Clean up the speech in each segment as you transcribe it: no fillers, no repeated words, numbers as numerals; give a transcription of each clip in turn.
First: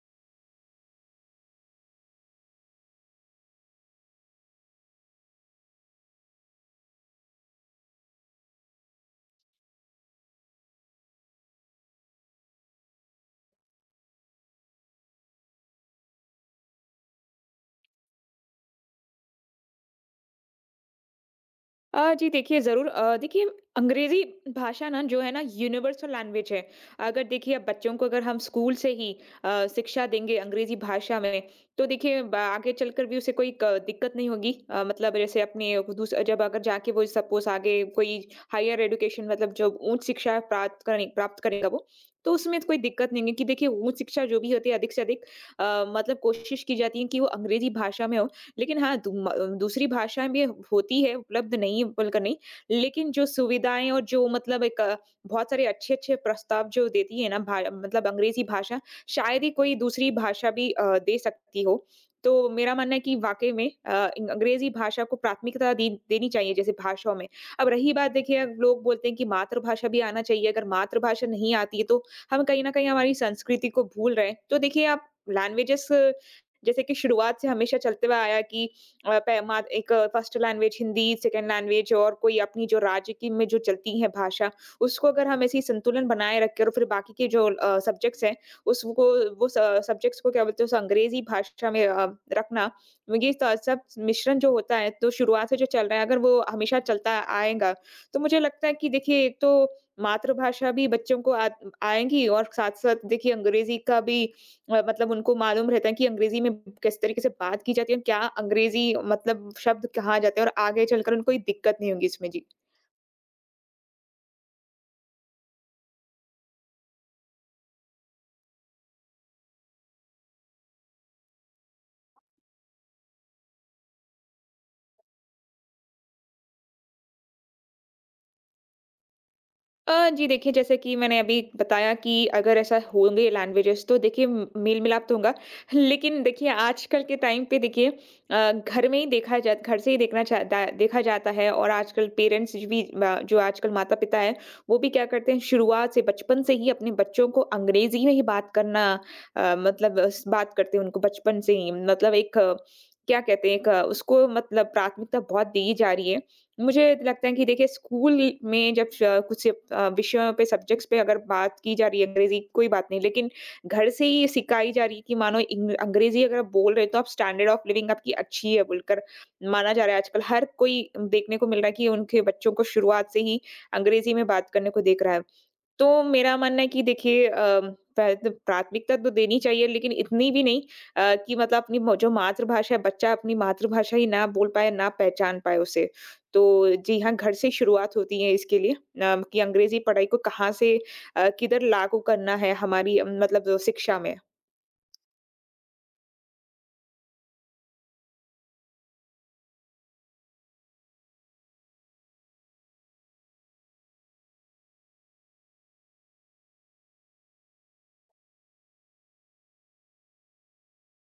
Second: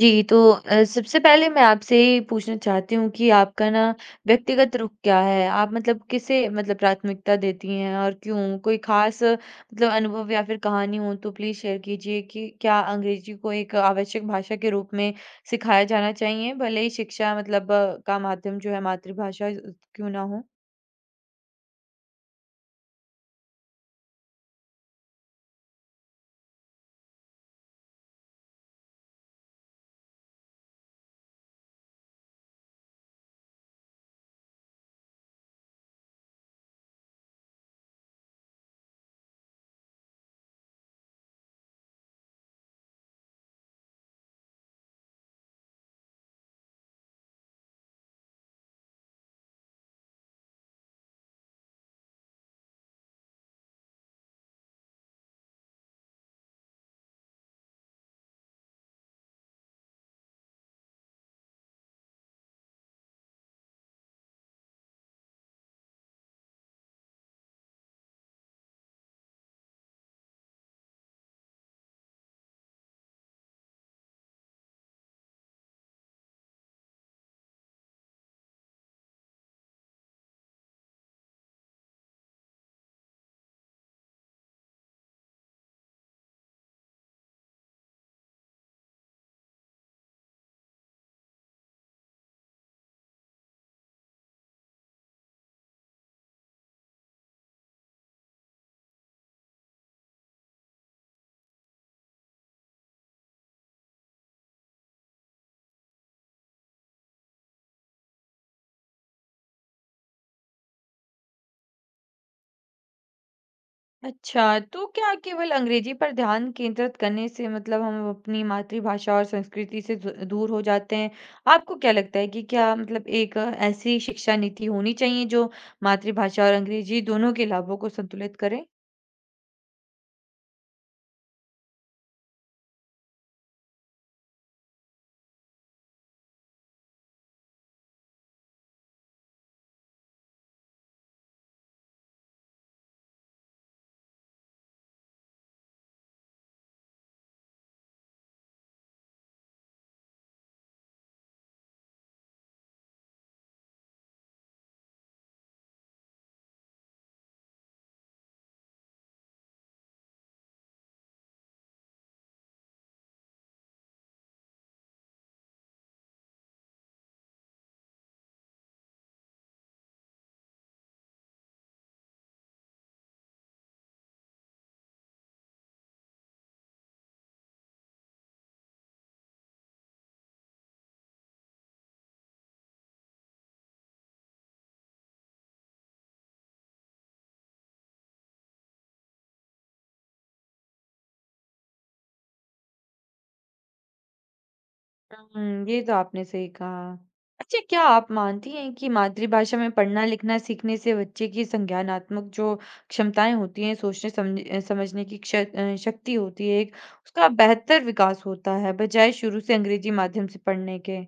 जी, तो सबसे पहले मैं आपसे ये पूछना चाहती हूँ कि आपका ना व्यक्तिगत रुख क्या है? आप किसे प्राथमिकता देती हैं और क्यों? कोई ख़ास अनुभव या फिर कहानी हो तो प्लीज़ शेयर कीजिए कि क्या अंग्रेजी को एक आवश्यक भाषा के रूप में सिखाया जाना चाहिए, भले ही शिक्षा का माध्यम जो है मातृभाषा क्यों ना हो? जी देखिए ज़रूर, देखिए अंग्रेज़ी भाषा ना जो है ना यूनिवर्सल लैंग्वेज है। अगर देखिए अब बच्चों को अगर हम स्कूल से ही शिक्षा देंगे अंग्रेज़ी भाषा में तो देखिए ब आगे चलकर भी उसे कोई क दिक्कत नहीं होगी। मतलब जैसे अपने दूस जब अगर जाके वो सपोज़ आगे कोई हायर एजुकेशन मतलब जो उच्च शिक्षा प्राप्त करेगा वो, तो उसमें तो कोई दिक्कत नहीं है कि देखिए उच्च शिक्षा जो भी होती है अधिक से अधिक मतलब कोशिश की जाती है कि वो अंग्रेज़ी भाषा में हो। लेकिन हाँ, दू म दूसरी भाषाएँ भी होती है, उपलब्ध नहीं बोलकर नहीं, लेकिन जो सुविधाएँ और जो मतलब एक बहुत सारे अच्छे-अच्छे प्रस्ताव जो देती है ना भा मतलब अंग्रेज़ी भाषा, शायद ही कोई दूसरी भाषा भी दे सकती हो। तो मेरा मानना है कि वाक़ई में, अंग्रेज़ी भाषा को प्राथमिकता दी देनी चाहिए जैसे भाषाओं में। अब रही बात, देखिए अब लोग बोलते हैं कि मातृभाषा भी आना चाहिए, अगर मातृभाषा नहीं आती है तो हम कहीं न कहीं हमारी संस्कृति को भूल रहे हैं। तो देखिए आप लैंग्वेजेज़ जैसे कि शुरुआत से हमेशा चलते हुए आया कि एक first language Hindi, second language और कोई अपनी जो राज्य की में जो चलती है भाषा, उसको अगर हम ऐसे ही संतुलन बनाए रखें और फिर बाकी के जो सब्जेक्ट्स हैं उसको वो सब्जेक्ट्स को क्या बोलते हैं उस अंग्रेजी भाषा में रखना, ये तो सब मिश्रण जो होता है तो शुरुआत से जो चल रहा है अगर वो हमेशा चलता आएगा तो मुझे लगता है कि देखिए एक तो मातृभाषा भी बच्चों को आएंगी और साथ साथ देखिए अंग्रेजी का भी मतलब उनको मालूम रहता है कि अंग्रेज़ी में किस तरीके से बात की जाती है, क्या अंग्रेज़ी मतलब शब्द कहा जाता है और आगे चलकर उनको कोई दिक्कत नहीं होगी इसमें। जी। अच्छा, तो क्या केवल अंग्रेजी पर ध्यान केंद्रित करने से हम अपनी मातृभाषा और संस्कृति से ज दूर हो जाते हैं? आपको क्या लगता है कि क्या एक ऐसी शिक्षा नीति होनी चाहिए जो मातृभाषा और अंग्रेजी दोनों के लाभों को संतुलित करे? जी देखिए जैसे कि मैंने अभी बताया कि अगर ऐसा होंगे लैंग्वेजेस तो देखिए मेल मिलाप तो होगा। लेकिन देखिए आजकल के टाइम पे देखिए, घर में ही देखा जा घर से ही देखा जाता है और आजकल पेरेंट्स भी, जो आजकल माता पिता है, वो भी क्या करते हैं शुरुआत से बचपन से ही अपने बच्चों को अंग्रेजी में ही बात करना, बात करते हैं उनको बचपन से ही मतलब एक क्या कहते हैं, एक उसको मतलब प्राथमिकता बहुत दी जा रही है। मुझे लगता है कि देखिए स्कूल में जब कुछ विषयों पे सब्जेक्ट्स पे अगर बात की जा रही है अंग्रेजी, कोई बात नहीं, लेकिन घर से ही सिखाई जा रही है कि मानो अंग्रेजी अगर आप बोल रहे हो तो आप स्टैंडर्ड ऑफ लिविंग आपकी अच्छी है बोलकर माना जा रहा है। आजकल हर कोई देखने को मिल रहा है कि उनके बच्चों को शुरुआत से ही अंग्रेजी में बात करने को देख रहा है। तो मेरा मानना है कि देखिए, प्राथमिकता तो देनी चाहिए लेकिन इतनी भी नहीं, कि मतलब अपनी जो मातृभाषा है बच्चा अपनी मातृभाषा ही ना बोल पाए, ना पहचान पाए उसे। तो जी हाँ, घर से शुरुआत होती है इसके लिए, कि अंग्रेजी पढ़ाई को कहाँ से, किधर लागू करना है हमारी, मतलब शिक्षा में। हुँ, ये तो आपने सही कहा। अच्छा, क्या आप मानती हैं कि मातृभाषा में पढ़ना लिखना सीखने से बच्चे की संज्ञानात्मक जो क्षमताएँ होती हैं, सोचने समझने की शक्ति होती है एक, उसका बेहतर विकास होता है, बजाय शुरू से अंग्रेजी माध्यम से पढ़ने के?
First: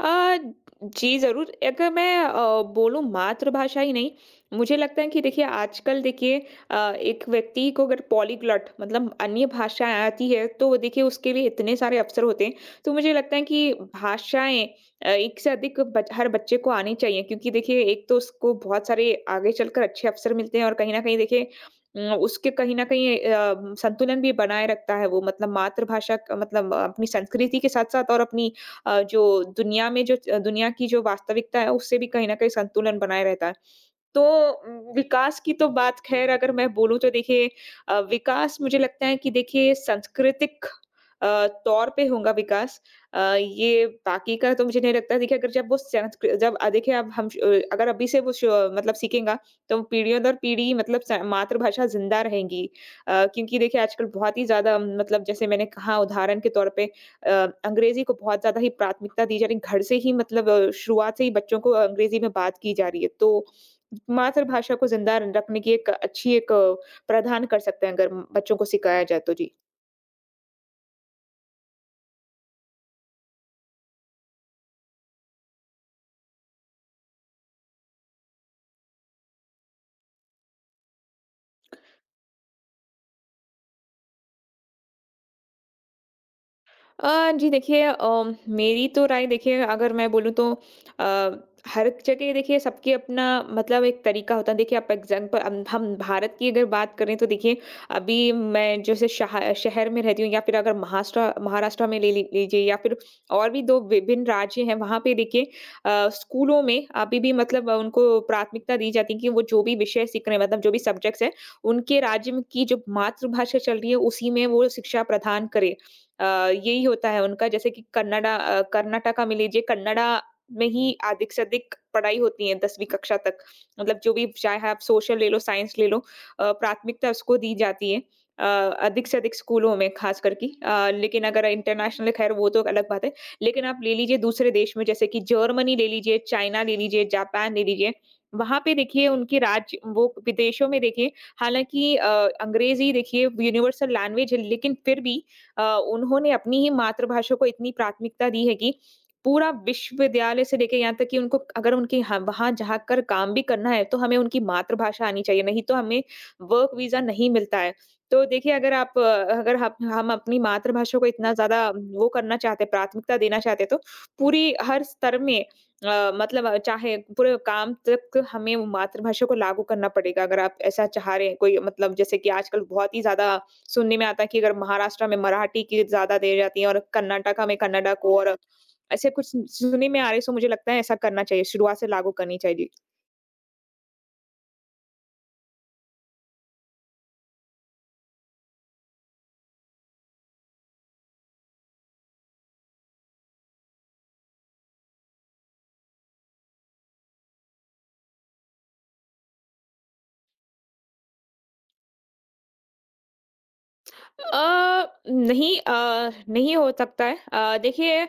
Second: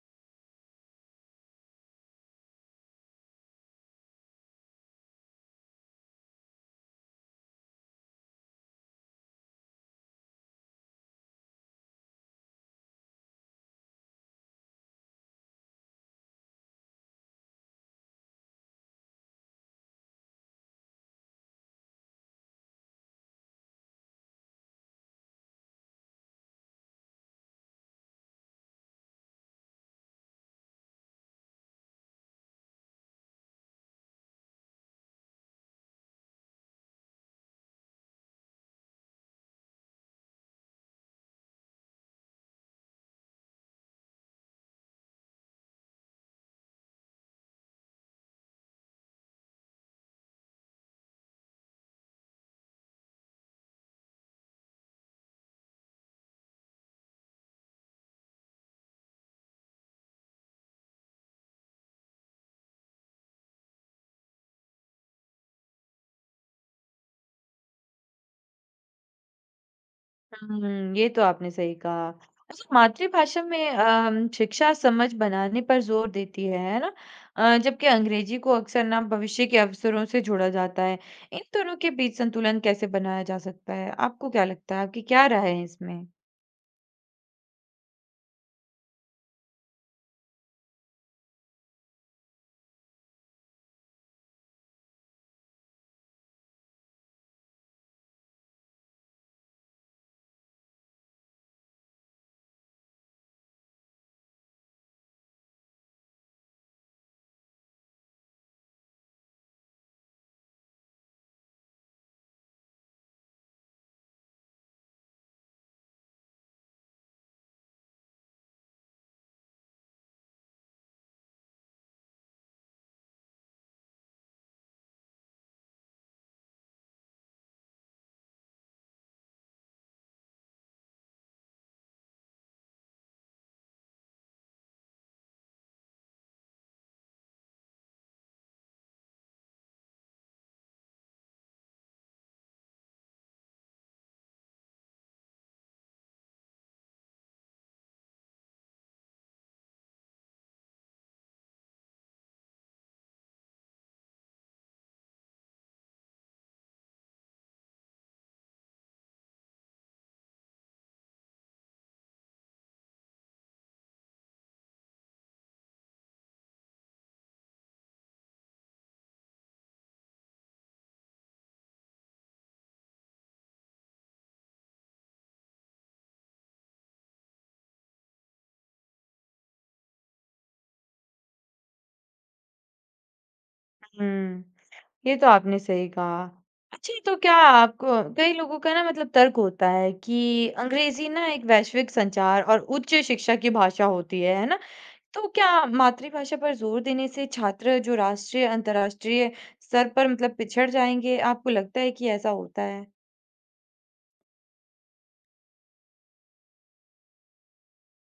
अ, जी ज़रूर। अगर मैं बोलूँ मातृभाषा ही नहीं, मुझे लगता है कि देखिए आजकल देखिए, एक व्यक्ति को अगर पॉलीग्लॉट मतलब अन्य भाषाएँ आती है, तो वो देखिए उसके लिए इतने सारे अवसर होते हैं। तो मुझे लगता है कि भाषाएँ, एक से अधिक बच हर बच्चे को आनी चाहिए क्योंकि देखिए एक तो उसको बहुत सारे आगे चलकर अच्छे अवसर मिलते हैं और कहीं न कहीं देखिए, उसके कहीं न कहीं, संतुलन भी बनाए रखता है वो मतलब मातृभाषा क मतलब अपनी संस्कृति के साथ-साथ और अपनी, जो दुनिया में जो दुनिया की जो वास्तविकता है उससे भी कहीं न कहीं संतुलन बनाए रहता है। तो, विकास की तो बात ख़ैर अगर मैं बोलूँ तो देखिए, विकास मुझे लगता है कि देखिए सांस्कृतिक, तौर पे होगा विकास। ये बाकी का तो मुझे नहीं लगता देखिए अगर जब वो देखिए अब अगर अभी से वो श मतलब सीखेगा तो पीढ़ियों दर पीढ़ी मतलब स मातृभाषा ज़िंदा रहेंगी। क्योंकि देखिए आजकल बहुत ही ज़्यादा मतलब जैसे मैंने कहा उदाहरण के तौर पे, अंग्रेज़ी को बहुत ज़्यादा ही प्राथमिकता दी जा रही है। घर से ही मतलब, शुरुआत से ही बच्चों को अंग्रेज़ी में बात की जा रही है। तो मातृभाषा को ज़िंदा रखने की एक अच्छी एक, प्रावधान कर सकते हैं अगर बच्चों को सिखाया जाए तो। जी। हुँ, ये तो आपने सही कहा। अच्छा मातृभाषा में शिक्षा समझ बनाने पर जोर देती है ना? जबकि अंग्रेजी को अक्सर ना भविष्य के अवसरों से जोड़ा जाता है। इन दोनों के बीच संतुलन कैसे बनाया जा सकता है? आपको क्या लगता है, आपकी क्या राय है इसमें? जी देखिए, मेरी तो राय देखिए अगर मैं बोलूँ तो अ, हर जगह देखिए सबके अपना मतलब एक तरीका होता है। देखिए आप एग्जाम्पल हम भारत की अगर बात करें तो देखिए अभी मैं जैसे शहर शहर में रहती हूँ या फिर अगर महाराष्ट्र महाराष्ट्र में लीजिए या फिर और भी दो विभिन्न राज्य हैं वहाँ पे देखिए, स्कूलों में अभी भी मतलब, उनको प्राथमिकता दी जाती है कि वो जो भी विषय सीख रहे हैं मतलब जो भी सब्जेक्ट्स हैं उनके राज्य में की जो मातृभाषा चल रही है उसी में वो शिक्षा प्रदान करें। अ, यही होता है उनका, जैसे कि कन्नडा, कर्नाटका में लीजिए, कन्नडा में ही अधिक से अधिक पढ़ाई होती है 10वीं कक्षा तक, मतलब जो भी चाहे आप सोशल ले लो, साइंस ले लो, प्राथमिकता उसको दी जाती है अ, अधिक से अधिक स्कूलों में खास करके, लेकिन अगर इंटरनेशनल, खैर वो तो अलग बात है। लेकिन आप ले लीजिए दूसरे देश में, जैसे कि जर्मनी ले लीजिए, चाइना ले लीजिए, जापान ले लीजिए, वहां पे देखिए उनके राज्य वो विदेशों में देखिए हालांकि, अंग्रेजी देखिए यूनिवर्सल लैंग्वेज है लेकिन फिर भी अ, उन्होंने अपनी ही मातृभाषा को इतनी प्राथमिकता दी है कि पूरा विश्वविद्यालय से लेके यहाँ तक कि उनको अगर उनके ह वहाँ जाकर काम भी करना है, तो हमें उनकी मातृभाषा आनी चाहिए, नहीं तो हमें वर्क वीज़ा नहीं मिलता है। तो देखिए अगर आप, अगर हम अपनी मातृभाषा को इतना ज़्यादा वो करना चाहते हैं, प्राथमिकता देना चाहते हैं, तो पूरी हर स्तर में, चाहे पूरे काम तक हमें वो मातृभाषा को लागू करना पड़ेगा, अगर आप ऐसा चाह रहे हैं कोई मतलब जैसे कि आजकल बहुत ही ज़्यादा सुनने में आता है कि अगर महाराष्ट्र में मराठी की ज़्यादा देर जाती है और कर्नाटका में कन्नडा को और ऐसे कुछ सुनने में आ रहे, सो मुझे लगता है ऐसा करना चाहिए, शुरुआत से लागू करनी चाहिए। हुँ, ये तो आपने सही कहा। अच्छा तो क्या आपको कई लोगों का ना तर्क होता है कि अंग्रेजी ना एक वैश्विक संचार और उच्च शिक्षा की भाषा होती है ना? तो क्या मातृभाषा पर ज़ोर देने से छात्र जो राष्ट्रीय, अंतर्राष्ट्रीय स्तर पर पिछड़ जाएँगे? आपको लगता है कि ऐसा होता है? नहीं, नहीं हो सकता है। देखिए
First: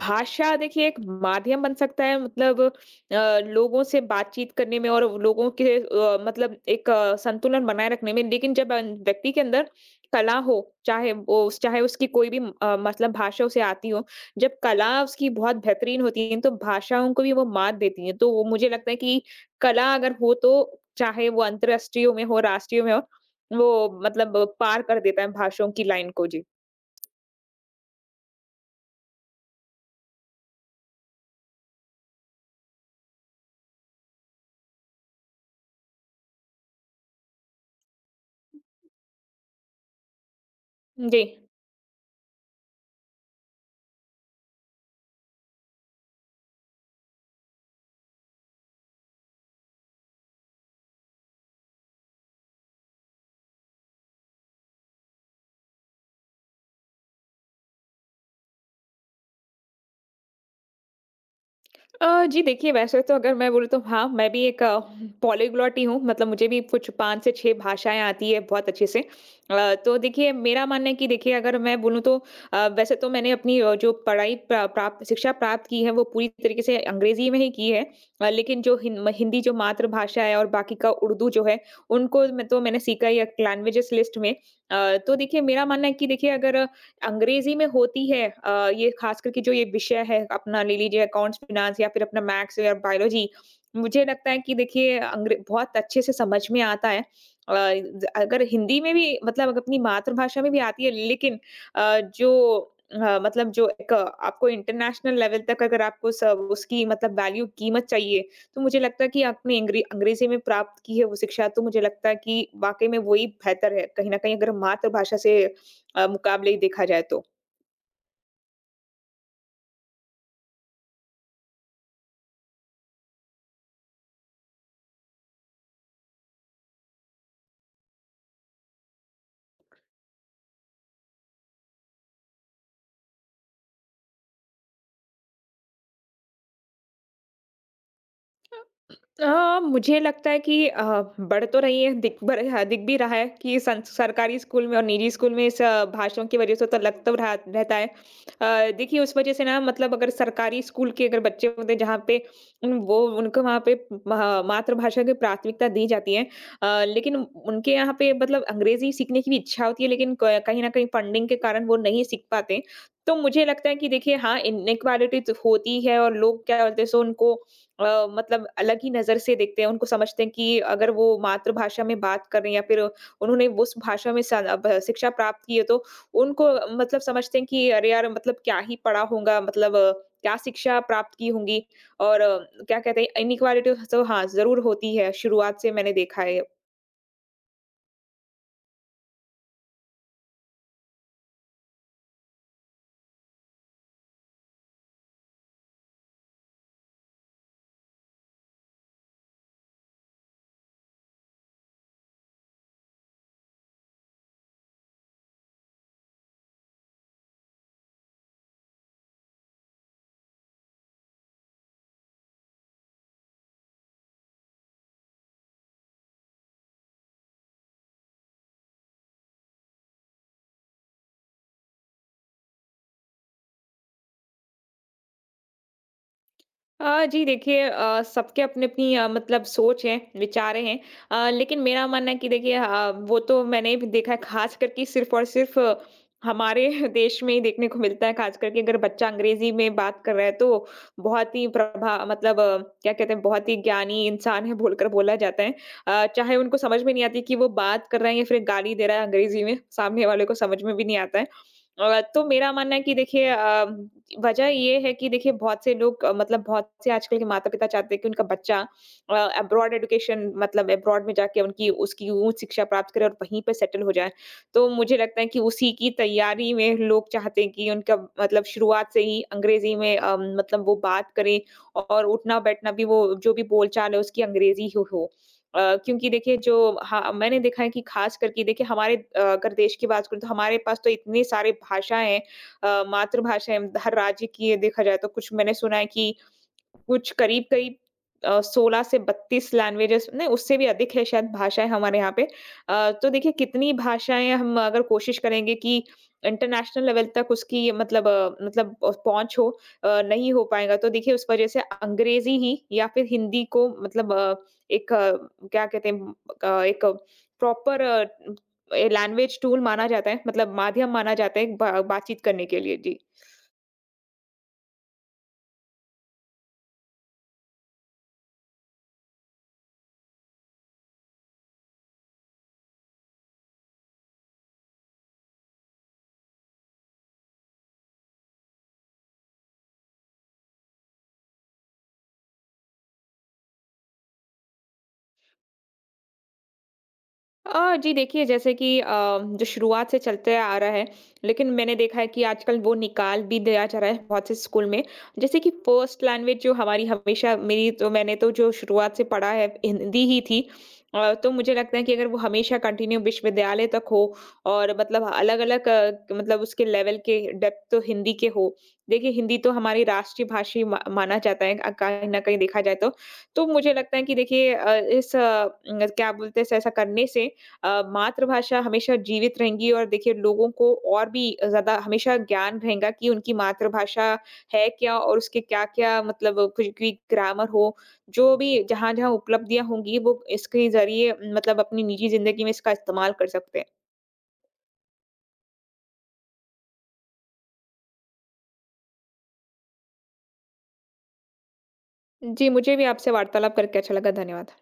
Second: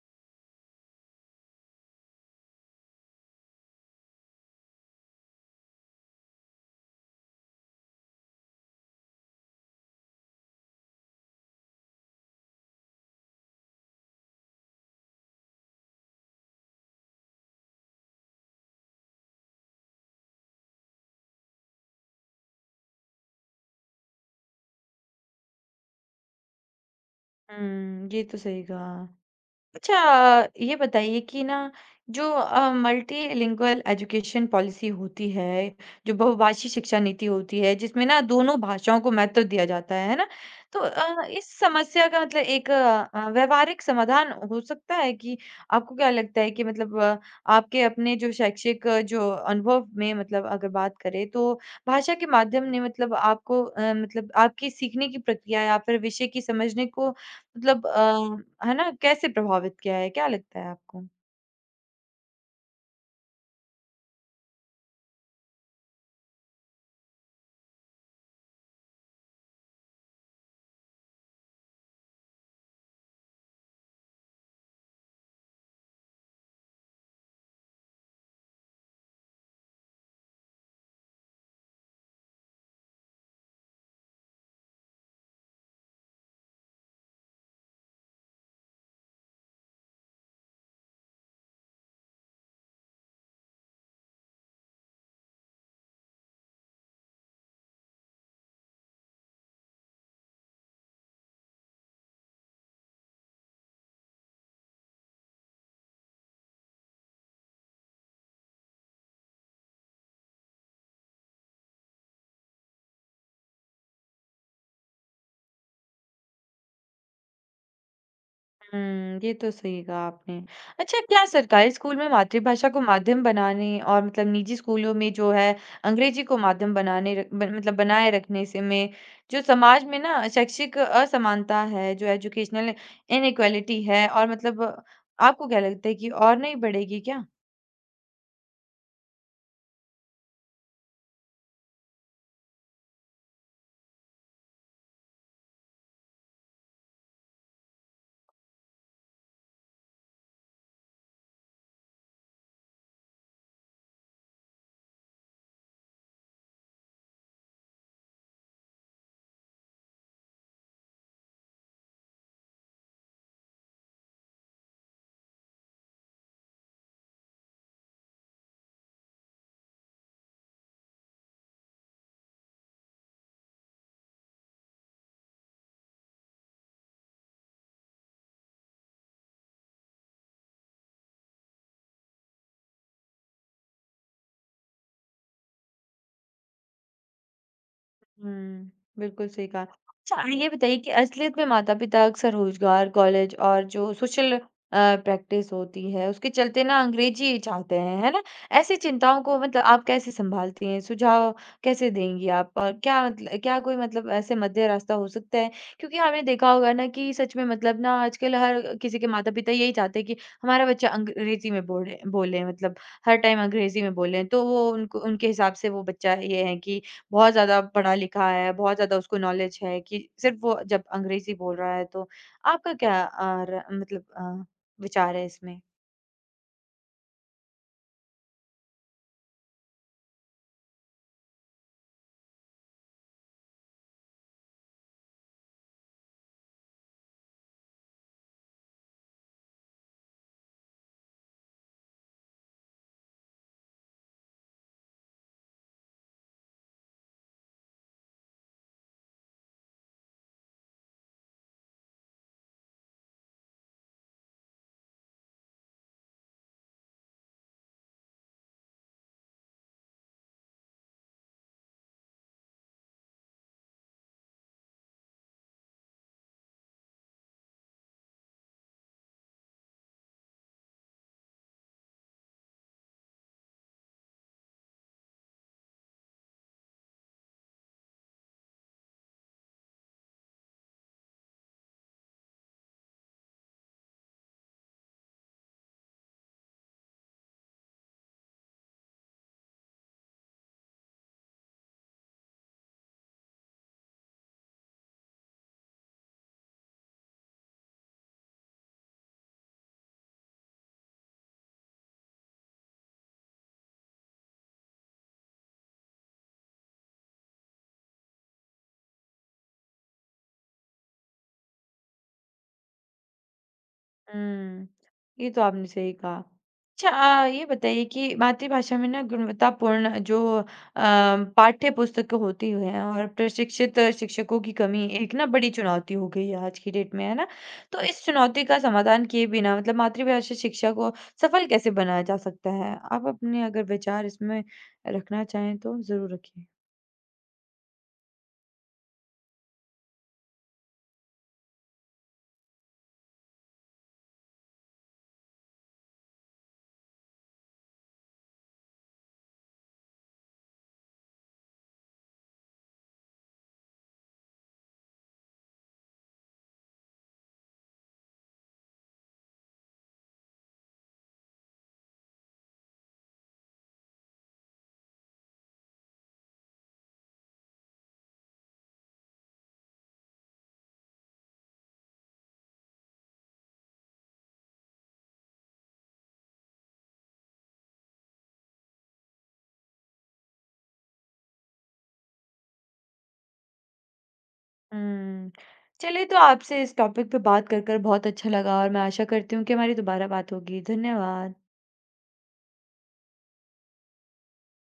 भाषा देखिए एक माध्यम बन सकता है मतलब, लोगों से बातचीत करने में और लोगों के, मतलब एक, संतुलन बनाए रखने में। लेकिन जब अन व्यक्ति के अंदर कला हो, चाहे वो चाहे उसकी कोई भी, मतलब भाषा उसे आती हो, जब कला उसकी बहुत बेहतरीन होती है, तो भाषाओं को भी वो मात देती है। तो वो मुझे लगता है कि कला अगर हो, तो चाहे वो अंतर्राष्ट्रीय में हो, राष्ट्रीय में हो, वो मतलब पार कर देता है भाषाओं की लाइन को। जी। हुँ, ये तो सही कहा। अच्छा ये बताइए कि ना जो मल्टीलिंगुअल एजुकेशन पॉलिसी होती है जो बहुभाषी शिक्षा नीति होती है जिसमें ना दोनों भाषाओं को महत्व दिया जाता है ना तो जी। इस समस्या का एक व्यवहारिक समाधान हो सकता है कि आपको क्या लगता है कि आपके अपने जो शैक्षिक जो अनुभव में अगर बात करें तो भाषा के माध्यम ने आपको आपकी सीखने की प्रक्रिया या फिर विषय की समझने को है ना, कैसे प्रभावित किया है? क्या लगता है आपको? जी देखिए वैसे तो अगर मैं बोलूँ तो हाँ, मैं भी एक पॉलीग्लॉट ही हूँ, मतलब मुझे भी कुछ 5 से 6 भाषाएँ आती हैं बहुत अच्छे से। तो देखिए मेरा मानना है कि देखिए अगर मैं बोलूँ तो, वैसे तो मैंने अपनी, जो पढ़ाई प्रा प्राप्त शिक्षा प्राप्त की है वो पूरी तरीके से अंग्रेज़ी में ही की है। लेकिन जो हिन म हिंदी जो मातृभाषा है और बाकी का उर्दू जो है, उनको मैंने सीखा ही है लैंग्वेजेज़ लिस्ट में। तो देखिए मेरा मानना है कि देखिए अगर अंग्रेजी में होती है, ये ख़ास करके जो ये विषय है अपना ले लीजिए अकाउंट्स, फ़िनांस या फिर अपना मैथ्स या बायोलॉजी। मुझे लगता है कि देखिए अंग्रे बहुत अच्छे से समझ में आता है। ज अगर हिंदी में भी मतलब अग अपनी मातृभाषा में भी आती है लेकिन मतलब जो एक, आपको इंटरनेशनल लेवल तक अगर आपको स उसकी मतलब वैल्यू कीमत चाहिए, तो मुझे लगता है कि आपने अंग्रेजी में प्राप्त की है वो शिक्षा तो मुझे लगता है कि वाक़ई में वही बेहतर है। कहीं न कहीं अगर हम मातृभाषा से, मुकाबले ही देखा जाए तो? हुँ, ये तो सही कहा आपने। अच्छा, क्या सरकारी स्कूल में मातृभाषा को माध्यम बनाने और निजी स्कूलों में जो है अंग्रेजी को माध्यम बनाने र ब मतलब बनाए रखने से में जो समाज में ना शैक्षिक असमानता है, जो एजुकेशनल इनइक्वालिटी है और आपको क्या लगता है कि और नहीं बढ़ेगी क्या? मुझे लगता है कि बढ़ तो रही है दिख बढ़ हाँ, दिख भी रहा है कि सं सरकारी स्कूल में और निजी स्कूल में इस भाषाओं की वजह से तो लग तो रहा रहता है। देखिए उस वजह से ना मतलब अगर सरकारी स्कूल के अगर बच्चे होते हैं जहाँ पे उन वो उनको वहाँ पे महा मातृभाषा की प्राथमिकता दी जाती है। लेकिन उनके यहाँ पे मतलब अंग्रेज़ी सीखने की भी इच्छा होती है लेकिन क कहीं न कहीं फंडिंग के कारण वो नहीं सीख पाते। तो मुझे लगता है कि देखिए हाँ, इनइक्वालिटी तो होती है और लोग क्या बोलते हैं सो उनको मतलब अलग ही नज़र से देखते हैं, उनको समझते हैं कि अगर वो मातृभाषा में बात कर रहे हैं या फिर उन्होंने उस भाषा में सन अब शिक्षा प्राप्त की है तो उनको मतलब समझते हैं कि अरे यार! मतलब क्या ही पढ़ा होगा मतलब क्या शिक्षा प्राप्त की होंगी और क्या कहते हैं इनइक्वालिटी तो हाँ, ज़रूर होती है, शुरुआत से मैंने देखा है। हुँ, बिल्कुल सही कहा। अच्छा ये बताइए कि असलियत में माता-पिता अक्सर रोज़गार, कॉलेज और जो सोशल अ, प्रैक्टिस होती है, उसके चलते ना अंग्रेज़ी चाहते हैं, है ना? ऐसी चिंताओं को आप कैसे सँभालती हैं? सुझाव कैसे देंगी आप? और क्या कोई ऐसे मध्य रास्ता हो सकता है? क्योंकि आपने देखा होगा ना कि सच में ना आजकल हर किसी के माता-पिता यही चाहते हैं कि हमारा बच्चा अंग्रेज़ी में बोले बोले मतलब हर टाइम अंग्रेज़ी में बोले। तो वो उनको उनके हिसाब से वो बच्चा ये है कि बहुत ज़्यादा पढ़ा-लिखा है, बहुत ज़्यादा उसको नॉलेज है कि सिर्फ़ वो जब अंग्रेज़ी बोल रहा है तो आपका क्या विचार है इसमें? जी देखिए सबके अपनी-अपनी मतलब सोच है, विचार हैं। लेकिन मेरा मानना है कि देखिए वो तो मैंने भी देखा है ख़ास करके सिर्फ़ और सिर्फ़ हमारे देश में ही देखने को मिलता है, ख़ास करके अगर बच्चा अंग्रेज़ी में बात कर रहा है तो बहुत ही प्रभा मतलब क्या कहते हैं बहुत ही ज्ञानी इंसान है बोलकर बोला जाता है। चाहे उनको समझ में नहीं आती कि वो बात कर रहा है या फिर गाली दे रहा है अंग्रेज़ी में, सामने वाले को समझ में भी नहीं आता है। तो मेरा मानना है कि देखिए वजह ये है कि देखिए बहुत से लोग मतलब बहुत से आजकल के माता-पिता चाहते हैं कि उनका बच्चा अब्रॉड एजुकेशन मतलब अब्रॉड में जाके उनकी उसकी उच्च शिक्षा प्राप्त करे और वहीं पे सेटल हो जाए। तो मुझे लगता है कि उसी की तैयारी में लोग चाहते हैं कि उनका मतलब शुरुआत से ही अंग्रेज़ी में मतलब वो बात करें और उठना-बैठना भी वो जो भी बोलचाल है उसकी अंग्रेज़ी ही हो। क्योंकि देखिए जो हाँ, मैंने देखा है कि ख़ास करके देखिए हमारे अगर देश की बात करूँ तो हमारे पास तो इतनी सारी भाषाएँ हैं मातृभाषाएँ हर राज्य की ये देखा जाए तो कुछ मैंने सुना है कि कुछ करीब-करीब 16 से 32 लैंग्वेजेज़ नहीं उससे भी अधिक है शायद भाषाएँ हमारे यहाँ पे। तो देखिए कितनी भाषाएँ हम अगर कोशिश करेंगे कि इंटरनेशनल लेवल तक उसकी मतलब पहुँच हो नहीं हो पाएगा। तो देखिए उस वज़ह से अंग्रेज़ी ही या फिर हिंदी को मतलब एक क्या कहते हैं एक प्रॉपर लैंग्वेज टूल माना जाता है, मतलब माध्यम माना जाता है एक बा बातचीत करने के लिए। जी। हुँ, ये तो आपने सही कहा। अच्छा ये बताइए कि मातृभाषा में ना गुणवत्तापूर्ण पाठ्यपुस्तकें होती हैं और प्रशिक्षित शिक्षकों की कमी एक ना बड़ी चुनौती हो गई है आज की डेट में, है ना? तो इस चुनौती का समाधान किए बिना मातृभाषा शिक्षा को सफल कैसे बनाया जा सकता है? आप अपने अगर विचार इसमें रखना चाहें तो ज़रूर रखिए। जी देखिए जैसे कि जो शुरुआत से चलते आ रहा है लेकिन मैंने देखा है कि आजकल वो निकाल भी दिया जा रहा है बहुत से स्कूल में जैसे कि फर्स्ट लैंग्वेज जो हमारी हमेशा मेरी तो मैंने तो जो शुरुआत से पढ़ा है हिंदी ही थी। तो मुझे लगता है कि अगर वो हमेशा कंटिन्यू विश्वविद्यालय तक हो और मतलब अलग अलग मतलब उसके लेवल के डेप्थ तो हिंदी के हो। देखिए हिंदी तो हमारी राष्ट्रीय भाषा ही माना जाता है कहीं ना कहीं देखा जाए तो मुझे लगता है कि देखिए अ, इस अ, न- क्या बोलते हैं ऐसा करने से मातृभाषा हमेशा जीवित रहेंगी और देखिए लोगों को और भी ज़्यादा हमेशा ज्ञान रहेगा कि उनकी मातृभाषा है क्या और उसके क्या-क्या मतलब कुछ भी ग्रामर हो, जो भी जहाँ-जहाँ उपलब्धियाँ होंगी वो इसके ज़रिए मतलब अपनी निजी ज़िंदगी में इसका इस्तेमाल कर सकते हैं। हुँ। चलिए तो आपसे इस टॉपिक पे कर बहुत अच्छा लगा और मैं आशा करती हूँ कि हमारी दोबारा बात होगी। धन्यवाद। जी, मुझे भी आपसे वार्तालाप करके अच्छा लगा। धन्यवाद।